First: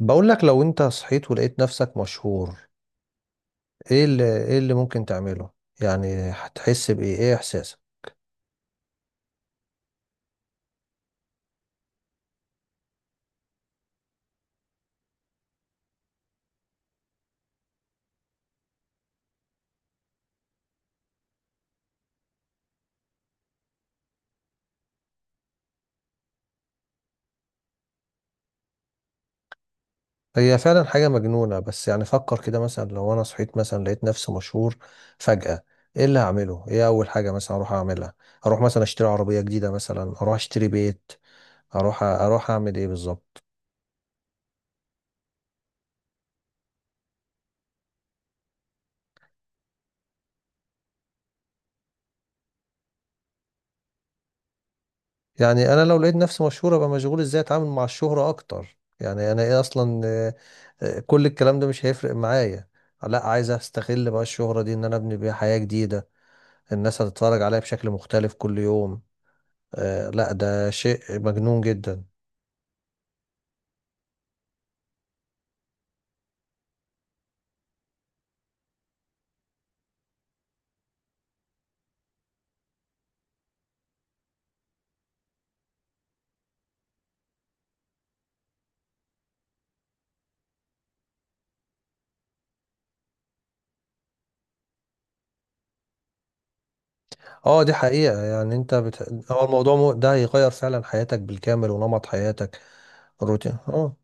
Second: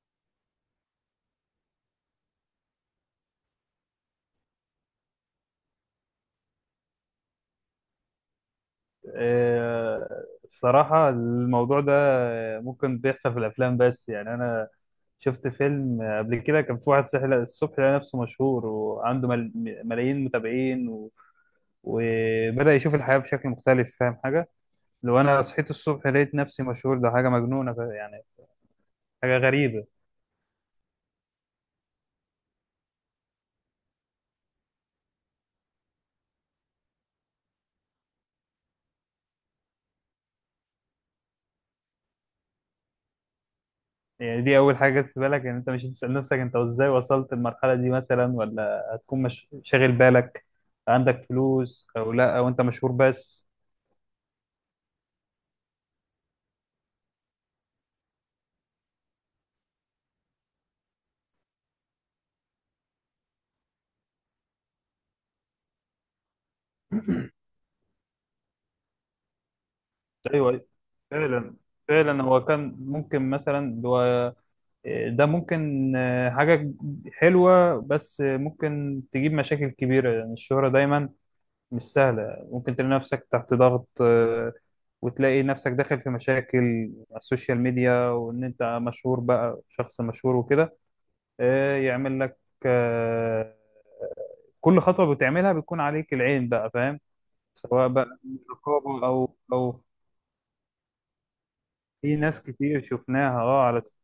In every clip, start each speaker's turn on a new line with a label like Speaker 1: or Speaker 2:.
Speaker 1: بقول لك لو انت صحيت ولقيت نفسك مشهور. ايه اللي ممكن تعمله؟ يعني هتحس بايه؟ ايه احساسك؟
Speaker 2: الصراحة الموضوع ده ممكن بيحصل في الأفلام، بس يعني أنا شفت فيلم قبل كده كان في واحد صحي الصبح لقى نفسه مشهور وعنده ملايين متابعين وبدأ يشوف الحياة بشكل مختلف. فاهم حاجة؟ لو أنا صحيت الصبح لقيت نفسي مشهور ده حاجة مجنونة، يعني حاجة غريبة.
Speaker 1: هي فعلا حاجة مجنونة، بس يعني فكر كده، مثلا لو انا صحيت مثلا لقيت نفسي مشهور فجأة، ايه اللي هعمله؟ ايه اول حاجة مثلا اروح اعملها؟ اروح مثلا اشتري عربية جديدة، مثلا اروح اشتري بيت، اروح اعمل ايه بالظبط؟
Speaker 2: يعني دي أول حاجة جت في بالك، إن أنت مش هتسأل نفسك أنت إزاي وصلت المرحلة دي مثلا، ولا هتكون مش... شاغل بالك عندك فلوس أو لا، أو أنت مشهور بس؟
Speaker 1: يعني انا لو لقيت نفسي مشهور ابقى مشغول ازاي اتعامل مع الشهرة اكتر، يعني انا ايه اصلا؟ كل الكلام ده مش هيفرق معايا، لا عايز استغل بقى الشهرة دي ان انا ابني بيها حياة جديدة. الناس هتتفرج عليا بشكل مختلف كل يوم. آه لا،
Speaker 2: ايوه، أيوة.
Speaker 1: ده شيء
Speaker 2: فعلا،
Speaker 1: مجنون جدا.
Speaker 2: فعلا هو كان ممكن مثلا، هو ده ممكن حاجة حلوة، بس ممكن تجيب مشاكل كبيرة. يعني الشهرة دايما مش سهلة، ممكن تلاقي نفسك تحت ضغط، وتلاقي نفسك داخل في مشاكل على السوشيال ميديا، وإن أنت مشهور بقى شخص مشهور وكده يعمل لك، آه، كل خطوة بتعملها بتكون عليك العين بقى. فاهم؟
Speaker 1: اه دي
Speaker 2: سواء بقى
Speaker 1: حقيقة. يعني
Speaker 2: رقابة أو
Speaker 1: هو الموضوع
Speaker 2: أو
Speaker 1: ده هيغير فعلا حياتك بالكامل ونمط
Speaker 2: في ناس
Speaker 1: حياتك،
Speaker 2: كتير شفناها
Speaker 1: الروتين.
Speaker 2: على
Speaker 1: اه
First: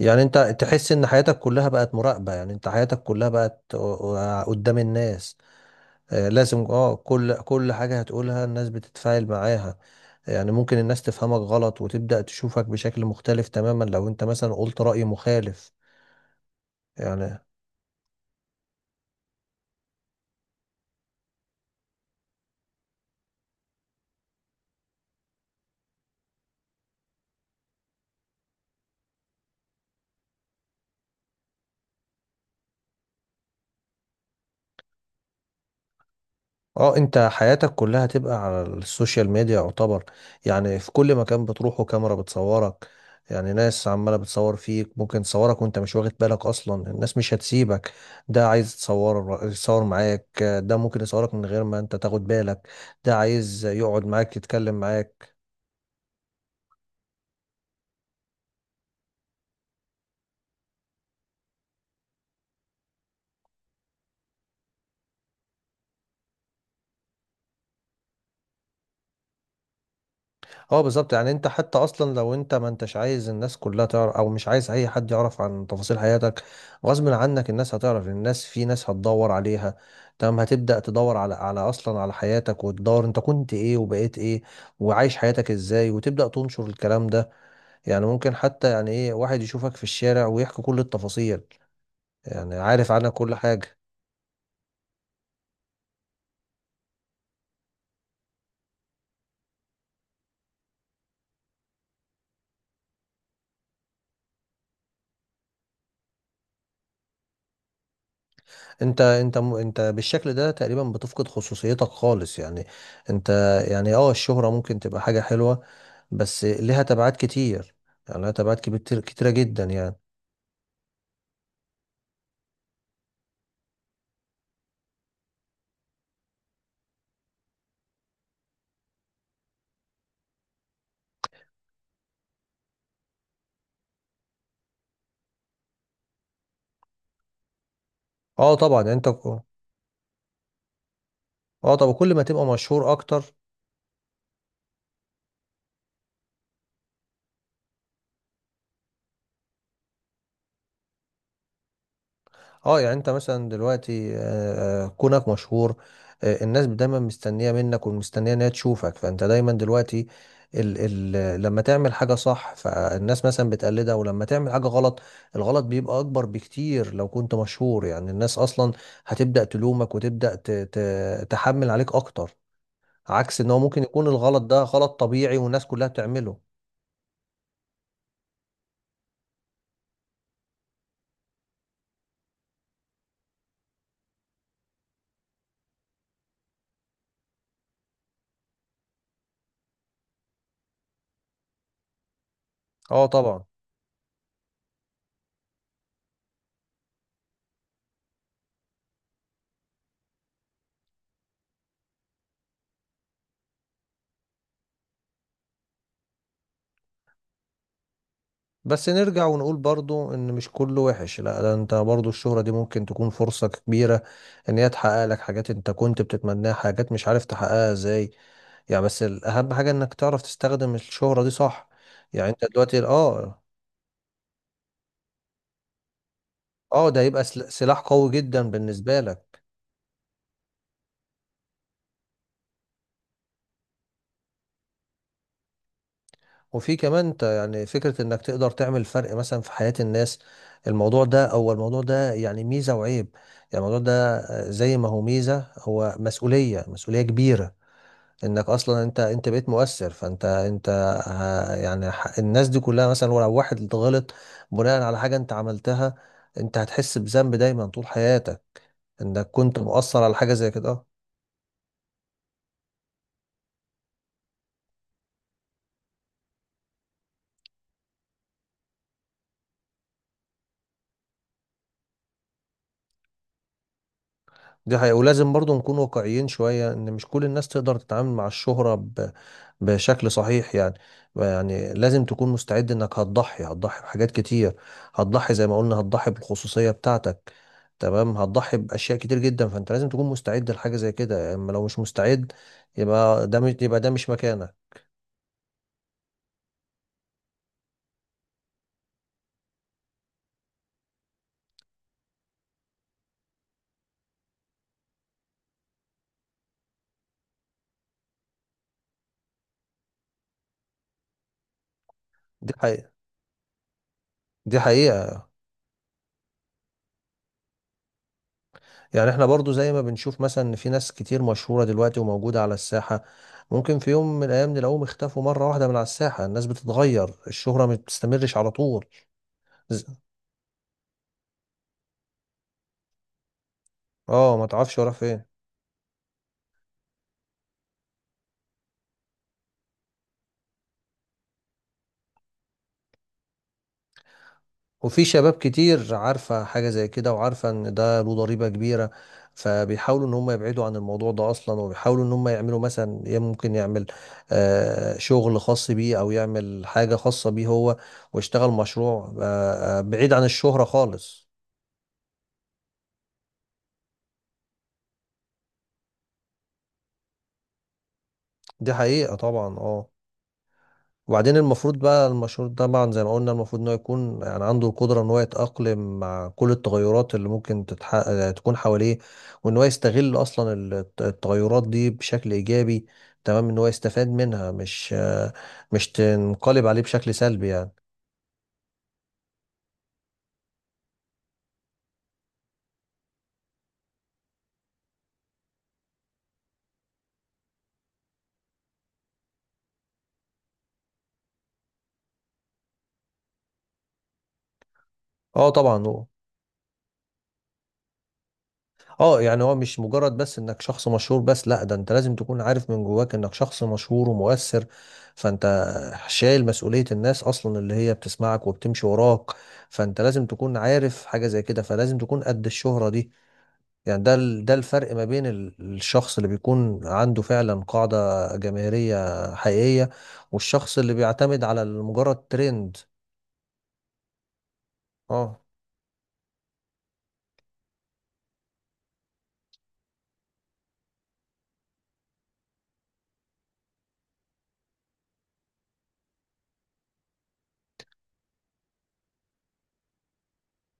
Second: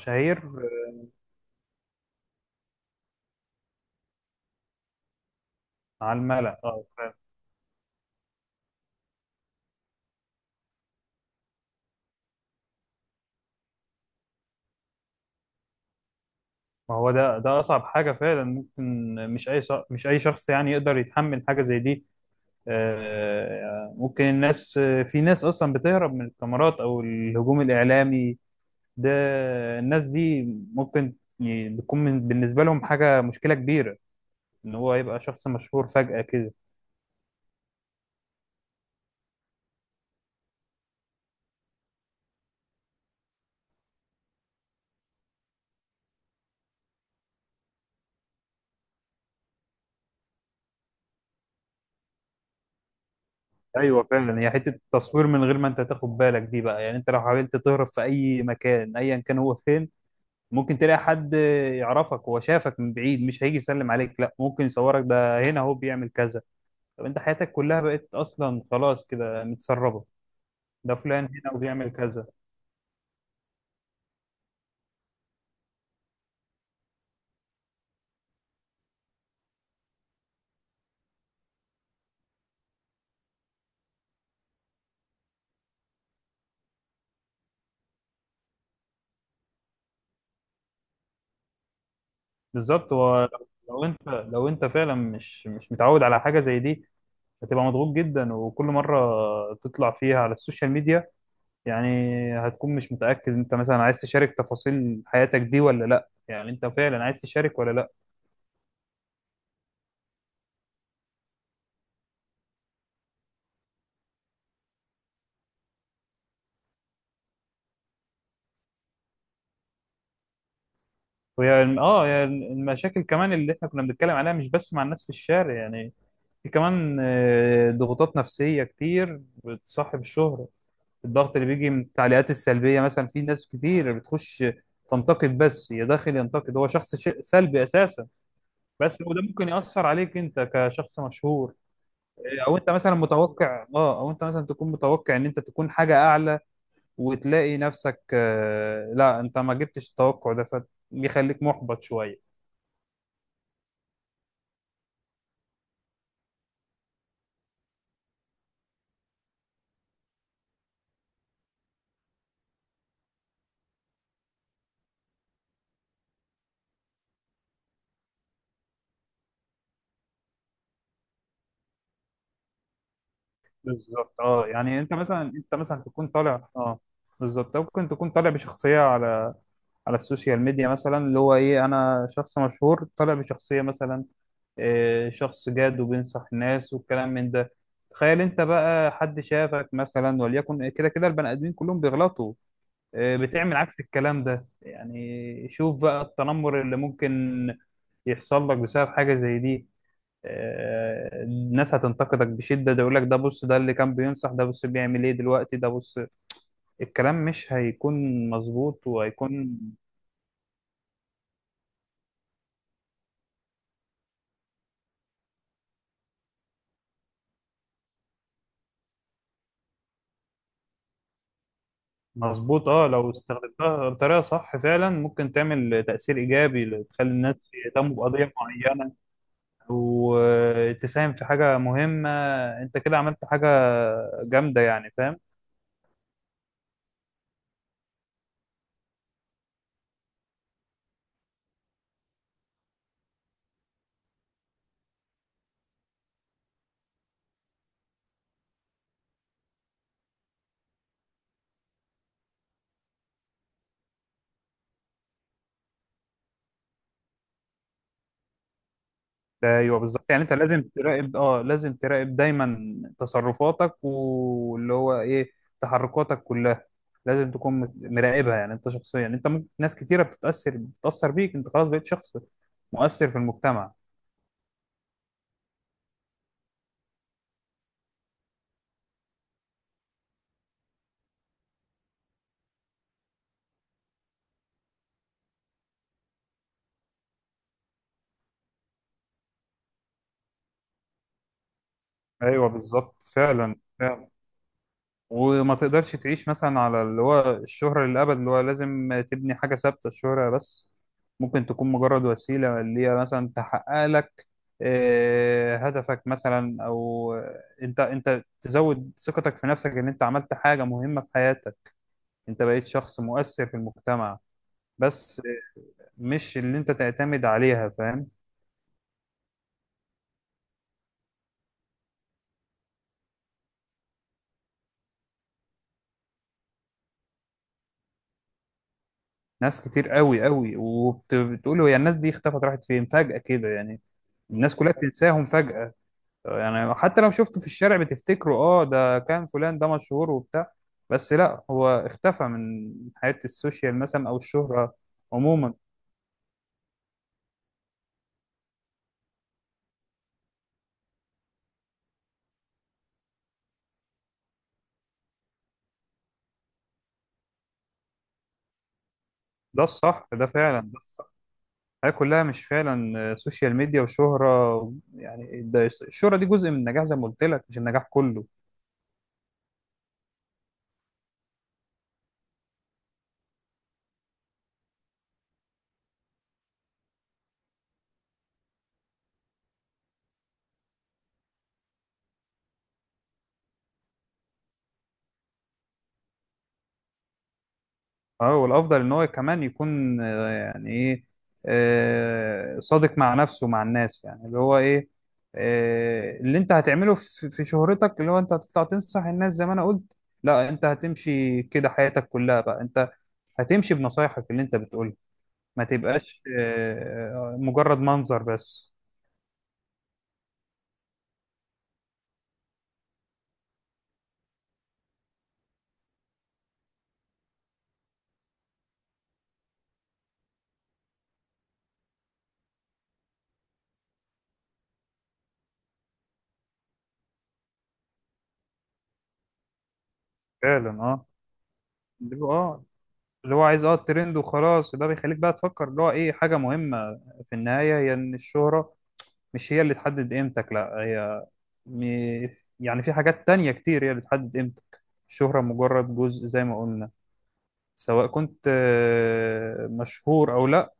Speaker 1: يعني انت تحس ان حياتك كلها بقت مراقبة، يعني انت حياتك كلها بقت قدام الناس.
Speaker 2: على
Speaker 1: لازم
Speaker 2: الملأ. اه،
Speaker 1: اه
Speaker 2: فاهم.
Speaker 1: كل حاجة هتقولها الناس بتتفاعل معاها. يعني ممكن الناس تفهمك غلط وتبدأ تشوفك بشكل مختلف تماما لو انت مثلا قلت رأي مخالف.
Speaker 2: ما هو ده
Speaker 1: يعني
Speaker 2: اصعب حاجه فعلا ممكن. مش اي شخص يعني يقدر يتحمل حاجه زي دي. ممكن الناس، في ناس اصلا بتهرب من الكاميرات او الهجوم الاعلامي ده. الناس دي ممكن بتكون بالنسبه لهم حاجه مشكله كبيره ان هو يبقى شخص مشهور فجاه كده.
Speaker 1: اه انت حياتك كلها هتبقى على السوشيال ميديا يعتبر. يعني في كل مكان بتروحه كاميرا بتصورك، يعني ناس عمالة بتصور فيك، ممكن تصورك وانت مش واخد بالك اصلا. الناس مش هتسيبك، ده عايز يتصور معاك، ده ممكن يصورك من غير ما انت تاخد بالك، ده عايز
Speaker 2: ايوه،
Speaker 1: يقعد معاك
Speaker 2: فعلا. هي حته
Speaker 1: يتكلم
Speaker 2: التصوير
Speaker 1: معاك.
Speaker 2: من غير ما انت تاخد بالك دي بقى، يعني انت لو حاولت تهرب في اي مكان ايا كان هو فين، ممكن تلاقي حد يعرفك، هو شافك من بعيد مش هيجي يسلم عليك، لا ممكن يصورك. ده هنا هو بيعمل كذا، طب انت حياتك كلها بقت اصلا خلاص كده متسربه،
Speaker 1: اه
Speaker 2: ده
Speaker 1: بالظبط.
Speaker 2: فلان
Speaker 1: يعني انت
Speaker 2: هنا
Speaker 1: حتى
Speaker 2: وبيعمل
Speaker 1: اصلا
Speaker 2: كذا.
Speaker 1: لو انت ما انتش عايز الناس كلها تعرف، او مش عايز اي حد يعرف عن تفاصيل حياتك، غصب عنك الناس هتعرف. الناس في ناس هتدور عليها، تمام، هتبدأ تدور على اصلا على حياتك، وتدور انت كنت ايه وبقيت ايه وعايش حياتك ازاي، وتبدأ تنشر الكلام ده. يعني ممكن حتى يعني ايه واحد يشوفك في الشارع ويحكي كل التفاصيل، يعني عارف
Speaker 2: بالظبط.
Speaker 1: عنك
Speaker 2: هو لو
Speaker 1: كل حاجة.
Speaker 2: لو انت لو انت فعلا مش متعود على حاجه زي دي، هتبقى مضغوط جدا. وكل مره تطلع فيها على السوشيال ميديا يعني هتكون مش متاكد انت مثلا عايز تشارك تفاصيل حياتك دي ولا لا، يعني انت فعلا عايز تشارك ولا لا.
Speaker 1: انت بالشكل ده تقريبا بتفقد خصوصيتك خالص. يعني انت، يعني اه الشهرة ممكن تبقى حاجة حلوة، بس لها تبعات كتير، يعني لها كتيرة جدا يعني.
Speaker 2: وهي الم- اه هي المشاكل كمان اللي احنا كنا بنتكلم عليها مش بس مع الناس في الشارع يعني، في كمان ضغوطات نفسية كتير بتصاحب الشهرة. الضغط اللي بيجي من التعليقات السلبية مثلا، في ناس كتير بتخش تنتقد بس، يا داخل ينتقد هو شخص سلبي أساسا
Speaker 1: اه طبعا. يعني
Speaker 2: بس، وده ممكن يأثر عليك أنت كشخص مشهور.
Speaker 1: اه طبعا كل ما تبقى مشهور اكتر.
Speaker 2: أو أنت مثلا تكون متوقع إن أنت تكون حاجة أعلى، وتلاقي نفسك لا أنت ما جبتش التوقع ده فبيخليك محبط شوية.
Speaker 1: اه يعني انت مثلا دلوقتي كونك مشهور، الناس دايما مستنيه منك ومستنيه ان هي تشوفك، فانت دايما دلوقتي ال ال لما تعمل حاجه صح فالناس مثلا بتقلدها، ولما تعمل حاجه غلط الغلط بيبقى اكبر بكتير لو كنت مشهور. يعني الناس اصلا هتبدا تلومك، وتبدا ت تحمل عليك اكتر، عكس ان هو ممكن يكون
Speaker 2: بالظبط،
Speaker 1: الغلط
Speaker 2: اه.
Speaker 1: ده
Speaker 2: يعني
Speaker 1: غلط طبيعي
Speaker 2: انت
Speaker 1: والناس
Speaker 2: مثلا
Speaker 1: كلها
Speaker 2: تكون
Speaker 1: بتعمله.
Speaker 2: طالع بالظبط، ممكن تكون طالع بشخصيه على السوشيال ميديا مثلا، اللي هو ايه انا شخص مشهور طالع بشخصيه مثلا إيه، شخص جاد وبينصح الناس والكلام من ده. تخيل انت بقى حد شافك مثلا، وليكن كده كده البني ادمين كلهم بيغلطوا
Speaker 1: اه
Speaker 2: إيه،
Speaker 1: طبعا.
Speaker 2: بتعمل عكس الكلام ده. يعني شوف بقى التنمر اللي ممكن يحصل لك بسبب حاجه زي دي. الناس هتنتقدك بشدة، ده يقول لك ده بص، ده اللي كان بينصح، ده بص بيعمل ايه دلوقتي، ده بص الكلام مش هيكون مظبوط
Speaker 1: بس نرجع ونقول
Speaker 2: وهيكون
Speaker 1: برضو ان مش كله وحش، لا، ده انت برضو الشهرة دي ممكن تكون فرصة كبيرة ان هي تحقق لك حاجات انت كنت بتتمناها، حاجات مش عارف تحققها ازاي. يعني بس الاهم حاجة انك تعرف تستخدم الشهرة دي صح. يعني انت
Speaker 2: مظبوط.
Speaker 1: دلوقتي
Speaker 2: اه، لو
Speaker 1: اه،
Speaker 2: استخدمتها بطريقة صح فعلا ممكن تعمل تأثير إيجابي،
Speaker 1: اه ده
Speaker 2: تخلي
Speaker 1: هيبقى
Speaker 2: الناس
Speaker 1: سلاح
Speaker 2: يهتموا
Speaker 1: قوي
Speaker 2: بقضية
Speaker 1: جدا
Speaker 2: معينة،
Speaker 1: بالنسبة لك.
Speaker 2: وتساهم في حاجة مهمة، انت كده عملت حاجة جامدة يعني. فاهم؟
Speaker 1: وفي كمان انت، يعني فكرة انك تقدر تعمل فرق مثلا في حياة الناس، الموضوع ده، او الموضوع ده يعني ميزة وعيب. يعني الموضوع ده، زي ما هو ميزة هو مسؤولية، مسؤولية كبيرة. انك اصلا انت بقيت مؤثر، فانت انت ه- يعني ح- الناس دي كلها مثلا ولو واحد غلط بناء على حاجة انت عملتها، انت هتحس بذنب دايما طول حياتك انك كنت
Speaker 2: ايوه
Speaker 1: مؤثر
Speaker 2: بالظبط.
Speaker 1: على
Speaker 2: يعني انت
Speaker 1: حاجة زي
Speaker 2: لازم
Speaker 1: كده آه.
Speaker 2: تراقب دايما تصرفاتك، واللي هو ايه تحركاتك كلها، لازم تكون مراقبها. يعني انت شخصيا، انت ممكن ناس كتيره بتتاثر بيك، انت خلاص بقيت شخص مؤثر في المجتمع.
Speaker 1: دي حقيقة. ولازم برضو نكون واقعيين شوية ان مش كل الناس تقدر تتعامل مع الشهرة بشكل صحيح يعني. يعني لازم تكون مستعد انك هتضحي بحاجات كتير، هتضحي زي ما قلنا، هتضحي بالخصوصية بتاعتك، تمام، هتضحي بأشياء كتير جدا، فانت لازم تكون مستعد لحاجة زي كده، اما لو مش مستعد
Speaker 2: ايوه بالظبط،
Speaker 1: يبقى ده مش
Speaker 2: فعلا
Speaker 1: يبقى ده
Speaker 2: فعلا.
Speaker 1: مش مكانك.
Speaker 2: وما تقدرش تعيش مثلا على اللي هو الشهرة للأبد، اللي هو لازم تبني حاجة ثابتة. الشهرة بس ممكن تكون مجرد وسيلة اللي هي مثلا تحقق لك هدفك مثلا، أو أنت تزود ثقتك في نفسك إن أنت عملت حاجة مهمة في حياتك، أنت
Speaker 1: دي
Speaker 2: بقيت
Speaker 1: حقيقة،
Speaker 2: شخص مؤثر في المجتمع.
Speaker 1: دي حقيقة.
Speaker 2: بس مش اللي أنت تعتمد عليها. فاهم؟
Speaker 1: يعني احنا برضو زي ما بنشوف مثلا ان في ناس كتير مشهورة دلوقتي وموجودة على الساحة، ممكن في يوم من الايام نلاقوهم اختفوا مرة واحدة من على الساحة. الناس بتتغير، الشهرة ما بتستمرش على طول.
Speaker 2: ناس
Speaker 1: ز-
Speaker 2: كتير قوي قوي. وبتقول هي الناس دي اختفت، راحت فين فجأة كده، يعني؟
Speaker 1: اه ما
Speaker 2: الناس كلها
Speaker 1: تعرفش ورا فين.
Speaker 2: بتنساهم فجأة. يعني حتى لو شفته في الشارع بتفتكره، اه ده كان فلان ده مشهور وبتاع، بس لا هو اختفى من حياة السوشيال مثلا او الشهرة
Speaker 1: وفي شباب
Speaker 2: عموما.
Speaker 1: كتير عارفة حاجة زي كده، وعارفة ان ده له ضريبة كبيرة، فبيحاولوا ان هم يبعدوا عن الموضوع ده اصلا، وبيحاولوا ان هم يعملوا مثلا، يا ممكن يعمل آه شغل خاص بيه، او يعمل حاجة خاصة بيه هو، ويشتغل مشروع
Speaker 2: ده الصح
Speaker 1: بعيد عن
Speaker 2: ده
Speaker 1: الشهرة
Speaker 2: فعلا.
Speaker 1: خالص.
Speaker 2: الحياة كلها مش فعلا سوشيال ميديا وشهرة يعني، ده الشهرة دي جزء من النجاح زي ما قلت لك، مش النجاح كله.
Speaker 1: دي حقيقة طبعا اه. وبعدين المفروض بقى المشهور ده طبعا زي ما قلنا، المفروض ان هو يكون يعني عنده القدرة ان هو يتأقلم مع كل التغيرات اللي ممكن تكون حواليه، وان هو يستغل اصلا التغيرات دي بشكل ايجابي، تمام، ان هو يستفاد منها، مش تنقلب عليه بشكل سلبي يعني.
Speaker 2: اه. والافضل ان هو كمان يكون يعني ايه، صادق مع نفسه ومع الناس. يعني اللي هو ايه، اللي انت هتعمله في في شهرتك، اللي هو انت هتطلع تنصح الناس زي ما انا قلت، لا انت هتمشي كده حياتك كلها بقى، انت هتمشي بنصايحك اللي انت بتقولها،
Speaker 1: اه
Speaker 2: ما
Speaker 1: طبعا.
Speaker 2: تبقاش مجرد منظر بس.
Speaker 1: اه يعني هو مش مجرد بس انك شخص مشهور بس، لا، ده انت لازم تكون عارف من جواك انك شخص مشهور ومؤثر، فانت شايل مسؤولية الناس اصلا اللي هي بتسمعك وبتمشي وراك، فانت لازم تكون عارف حاجة زي كده، فلازم تكون قد الشهرة دي. يعني ده ده الفرق ما بين الشخص اللي بيكون عنده فعلا قاعدة جماهيرية حقيقية،
Speaker 2: فعلا،
Speaker 1: والشخص اللي
Speaker 2: اه،
Speaker 1: بيعتمد على مجرد
Speaker 2: اللي هو اه
Speaker 1: ترند.
Speaker 2: اللي هو عايز الترند وخلاص. ده بيخليك بقى
Speaker 1: اه.
Speaker 2: تفكر اللي هو ايه حاجة مهمة في النهاية، هي ان الشهرة مش هي اللي تحدد قيمتك. لا، هي م... يعني في حاجات تانية كتير هي اللي بتحدد قيمتك، الشهرة مجرد جزء زي ما قلنا. سواء كنت مشهور أو لأ،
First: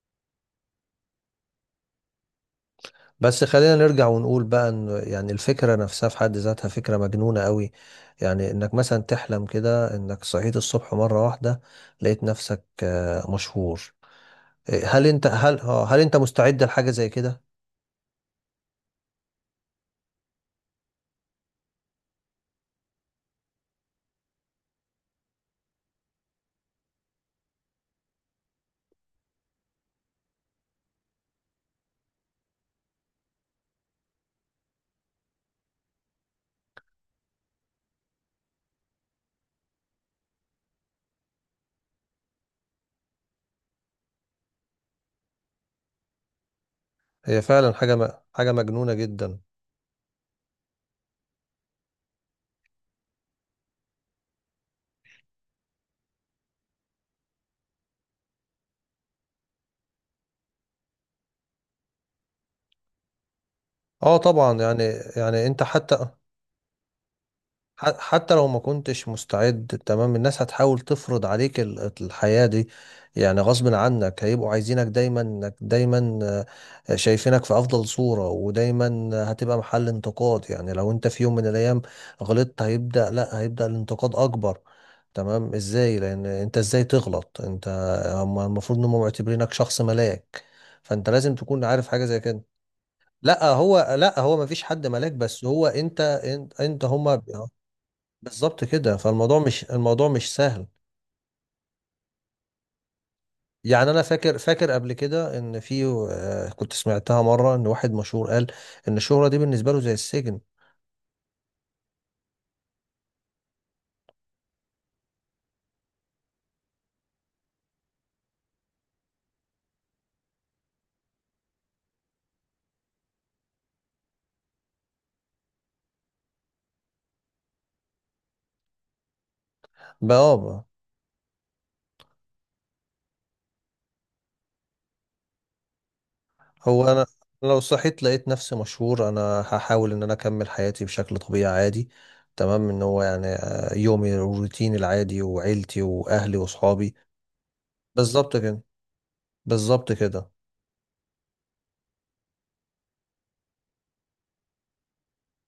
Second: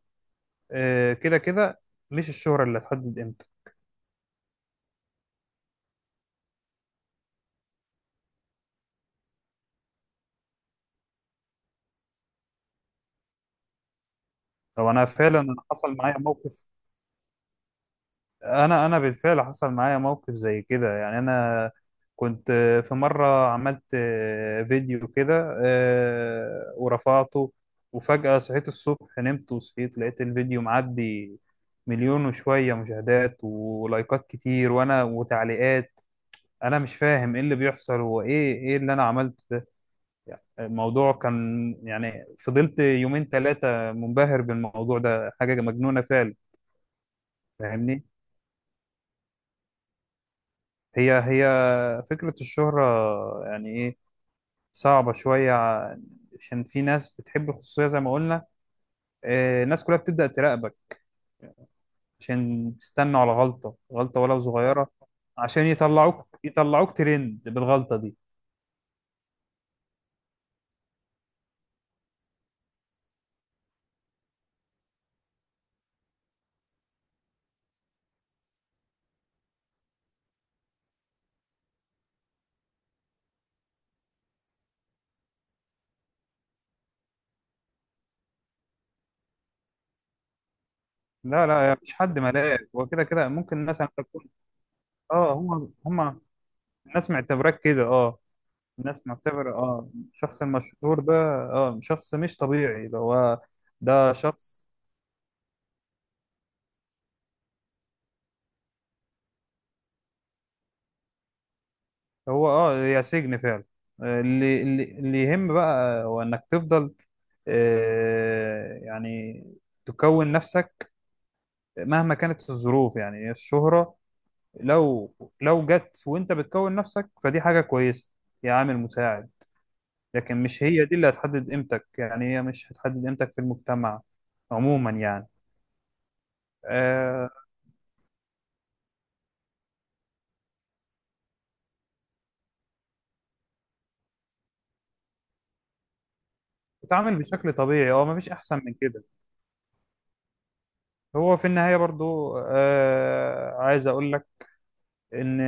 Speaker 2: كده كده مش الشهرة اللي هتحدد
Speaker 1: بس
Speaker 2: قيمتك.
Speaker 1: خلينا نرجع ونقول بقى ان يعني الفكره نفسها في حد ذاتها فكره مجنونه قوي، يعني انك مثلا تحلم كده انك صحيت الصبح مره واحده لقيت نفسك مشهور. إيه،
Speaker 2: لو أنا
Speaker 1: هل انت
Speaker 2: فعلا، أنا
Speaker 1: هل آه،
Speaker 2: حصل
Speaker 1: هل انت
Speaker 2: معايا
Speaker 1: مستعد
Speaker 2: موقف،
Speaker 1: لحاجه زي كده؟
Speaker 2: انا بالفعل حصل معايا موقف زي كده يعني. انا كنت في مره عملت فيديو كده، ورفعته. وفجاه صحيت الصبح، نمت وصحيت لقيت الفيديو معدي مليون وشويه مشاهدات ولايكات كتير، وانا وتعليقات، انا مش فاهم ايه اللي بيحصل، هو ايه، ايه اللي انا عملته ده؟ يعني الموضوع كان، يعني فضلت يومين ثلاثه منبهر بالموضوع ده، حاجه مجنونه فعلا.
Speaker 1: هي فعلا
Speaker 2: فاهمني؟
Speaker 1: حاجه مجنونه جدا.
Speaker 2: هي فكرة الشهرة يعني إيه، صعبة شوية، عشان في ناس بتحب الخصوصية زي ما قلنا. الناس كلها بتبدأ تراقبك، عشان تستنوا على غلطة،
Speaker 1: اه
Speaker 2: غلطة ولو
Speaker 1: طبعا يعني.
Speaker 2: صغيرة،
Speaker 1: يعني انت
Speaker 2: عشان
Speaker 1: حتى
Speaker 2: يطلعوك ترند بالغلطة دي.
Speaker 1: حتى لو ما كنتش مستعد، تمام، الناس هتحاول تفرض عليك الحياة دي. يعني غصب عنك هيبقوا عايزينك دايما، انك دايما شايفينك في افضل صورة، ودايما هتبقى محل انتقاد. يعني لو انت في يوم من الايام غلطت هيبدأ لا هيبدأ الانتقاد اكبر. تمام، ازاي؟ لان انت ازاي تغلط انت؟ هم المفروض انهم معتبرينك شخص ملاك، فانت لازم
Speaker 2: لا
Speaker 1: تكون
Speaker 2: لا، يا
Speaker 1: عارف
Speaker 2: مفيش
Speaker 1: حاجة
Speaker 2: حد
Speaker 1: زي كده.
Speaker 2: ملاك، وكده كده كده
Speaker 1: لا
Speaker 2: ممكن الناس عم
Speaker 1: هو، لا
Speaker 2: تكون.
Speaker 1: هو مفيش حد ملاك،
Speaker 2: اه،
Speaker 1: بس هو
Speaker 2: هم
Speaker 1: انت،
Speaker 2: هم
Speaker 1: انت
Speaker 2: الناس
Speaker 1: هم.
Speaker 2: معتبراك كده، اه.
Speaker 1: بالظبط كده،
Speaker 2: الناس
Speaker 1: فالموضوع
Speaker 2: معتبرة
Speaker 1: مش،
Speaker 2: اه
Speaker 1: الموضوع مش
Speaker 2: الشخص
Speaker 1: سهل.
Speaker 2: المشهور ده، اه شخص مش طبيعي ده، هو
Speaker 1: يعني انا
Speaker 2: ده
Speaker 1: فاكر
Speaker 2: شخص.
Speaker 1: فاكر قبل كده ان في كنت سمعتها مره ان واحد مشهور قال ان الشهره دي بالنسبه له زي السجن.
Speaker 2: هو اه، يا سجن فعلا. اللي يهم بقى هو انك تفضل، يعني تكون نفسك مهما كانت الظروف. يعني الشهرة، لو لو جت وانت بتكون نفسك فدي حاجة كويسة، يا عامل مساعد. لكن مش
Speaker 1: بابا.
Speaker 2: هي دي اللي هتحدد قيمتك، يعني هي مش هتحدد قيمتك في المجتمع عموما يعني.
Speaker 1: هو انا
Speaker 2: آه،
Speaker 1: لو صحيت لقيت نفسي مشهور انا هحاول ان انا اكمل حياتي بشكل طبيعي عادي، تمام، ان هو يعني يومي الروتين العادي وعيلتي واهلي واصحابي.
Speaker 2: تتعامل بشكل طبيعي، اه، مفيش
Speaker 1: بالظبط
Speaker 2: احسن
Speaker 1: كده،
Speaker 2: من كده.
Speaker 1: بالظبط كده.
Speaker 2: هو في النهاية برضو عايز اقول لك ان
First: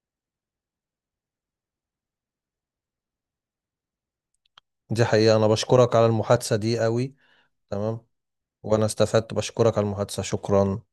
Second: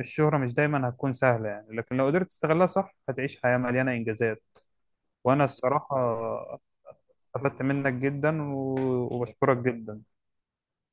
Speaker 2: الشهرة مش دايما هتكون سهلة يعني، لكن لو قدرت تستغلها صح هتعيش حياة مليانة انجازات.
Speaker 1: دي حقيقه،
Speaker 2: وانا
Speaker 1: انا بشكرك
Speaker 2: الصراحة
Speaker 1: على المحادثه دي قوي،
Speaker 2: استفدت منك
Speaker 1: تمام،
Speaker 2: جدا،
Speaker 1: وانا استفدت،
Speaker 2: وبشكرك
Speaker 1: بشكرك على
Speaker 2: جدا.
Speaker 1: المحادثه، شكرا.